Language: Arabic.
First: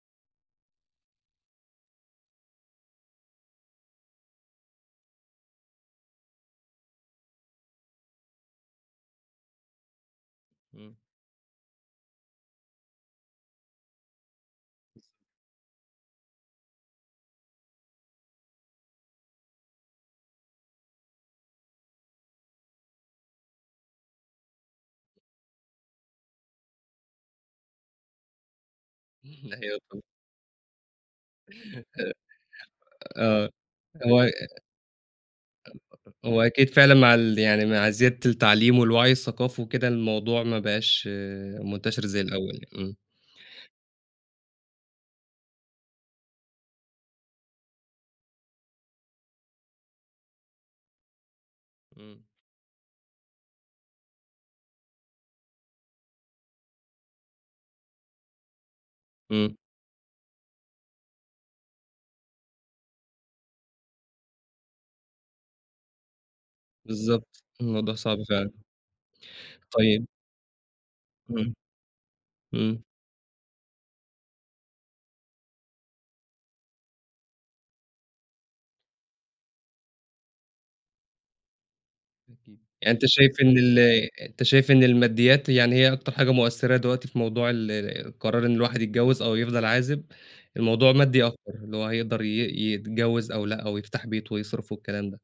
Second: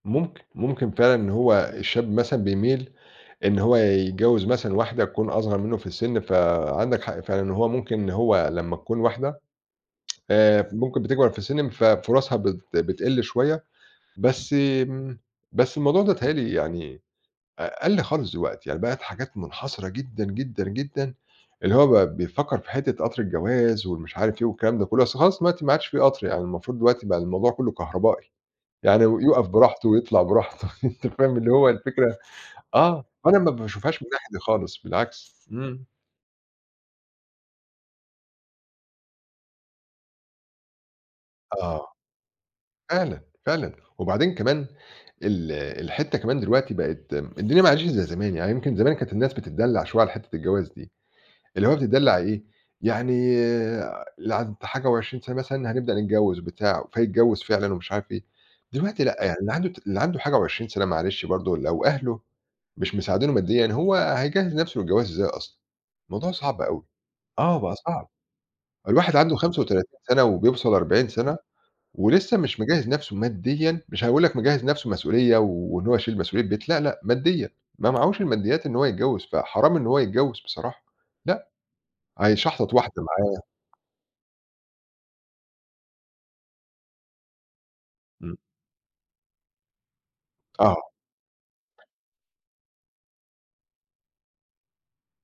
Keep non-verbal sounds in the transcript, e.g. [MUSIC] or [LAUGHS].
ممكن، ممكن فعلًا إن هو الشاب مثلًا بيميل إن هو يتجوّز مثلًا واحدة تكون أصغر منُّه في السِن، فعندك حق فعلًا إن هو ممكن إن هو لمّا تكون واحدة آآ إمم. ممكن بتكبر في السِن مف فرصها بت بتقل شوية، بس بالظ امم بس الموضوع ده بيتهيأ لي يعني أ قَل خالص دلوقتي يعني بقت حاجات منحصرة جدًا، جدًا، جدًا اللي هو بقى بيفكّر في حتّة قطر الجواز ومش عارف إيه، والكلام ده كلّه، أصل خلاص دلوقتي ما عادش في قطر يعني، المفروض دلوقتي بقى الموضوع كلّه كهربائي، يعني يُقف [CHUCKLES] أيوه، براحته طبعًا. ويطلع براحته [LAUGHS] أنت فاهم، اللي هو الفكرة [UNINTELLIGIBLE] آه، أنا آه، ما باشوفهاش من هو الناحية دي يق خالص بالعكس، إمم. [UNINTELLIGIBLE] هو أكيد فعلًا مع اللي يعني مع زيادة التعليم والوعي الثقافي وكده، الموضوع ما بقاش آه، منتشر زي الأول يعني، إمم. فعلًا، فعلًا وبعدين كمان ال الحتّة كمان دلوقتي بقت م الدنيا ما عادتش زي زمان، يعني يمكن زمان كانت الناس بتتدلّع شوية على حتّة الجواز دي، اللي هو بتتدلّع إمم. إيه، يعني اللي عدِّت حاجة و20 سَنة مثلًا هنبدأ نتجوّز بتاع، فيتجوّز فعلًا ومش عارف إيه، دلوقتي لأ يعني اللي إمم. عنده ت اللي عنده حاجة و20 سَنة معلش برضه لو أهله مش مساعدينه ماديًا، هو هيجهّز نفْسه للجواز إزاي أصلًا؟! الموضوع صعب أوي، بالضبط، آه بقى الموضوع صعب، صعب فعلًا. الواحد عنده 35 طيب سَنة وبيوصل 40 سَنة امم. ولسه مش إمم. مجهز نفْسه ماديًا، مش هيقول لك مجهز نفْسه مسؤولية، وإن هو يشيل مسؤولية بيت لأ، لأ، ماديًا ما معهوش الماديات إن هو يتجوّز، فحرام إن هو يتجوّز بصراحة. لأ، أكيد، هيشحطط واحدة يعني أنت شايف معاه إن ال أنت شايف إن الماديات يعني هي أكتر حاجة مؤثرة دلوقتي في موضوع ال إمم. قرار إن الواحد يتجوّز أو يفضل عازب، الموضوع آه. مادي أكتر اللي هو هيقدر ي يتجوّز أو لأ، أو يفتح بيت ويصرف والكلام ده.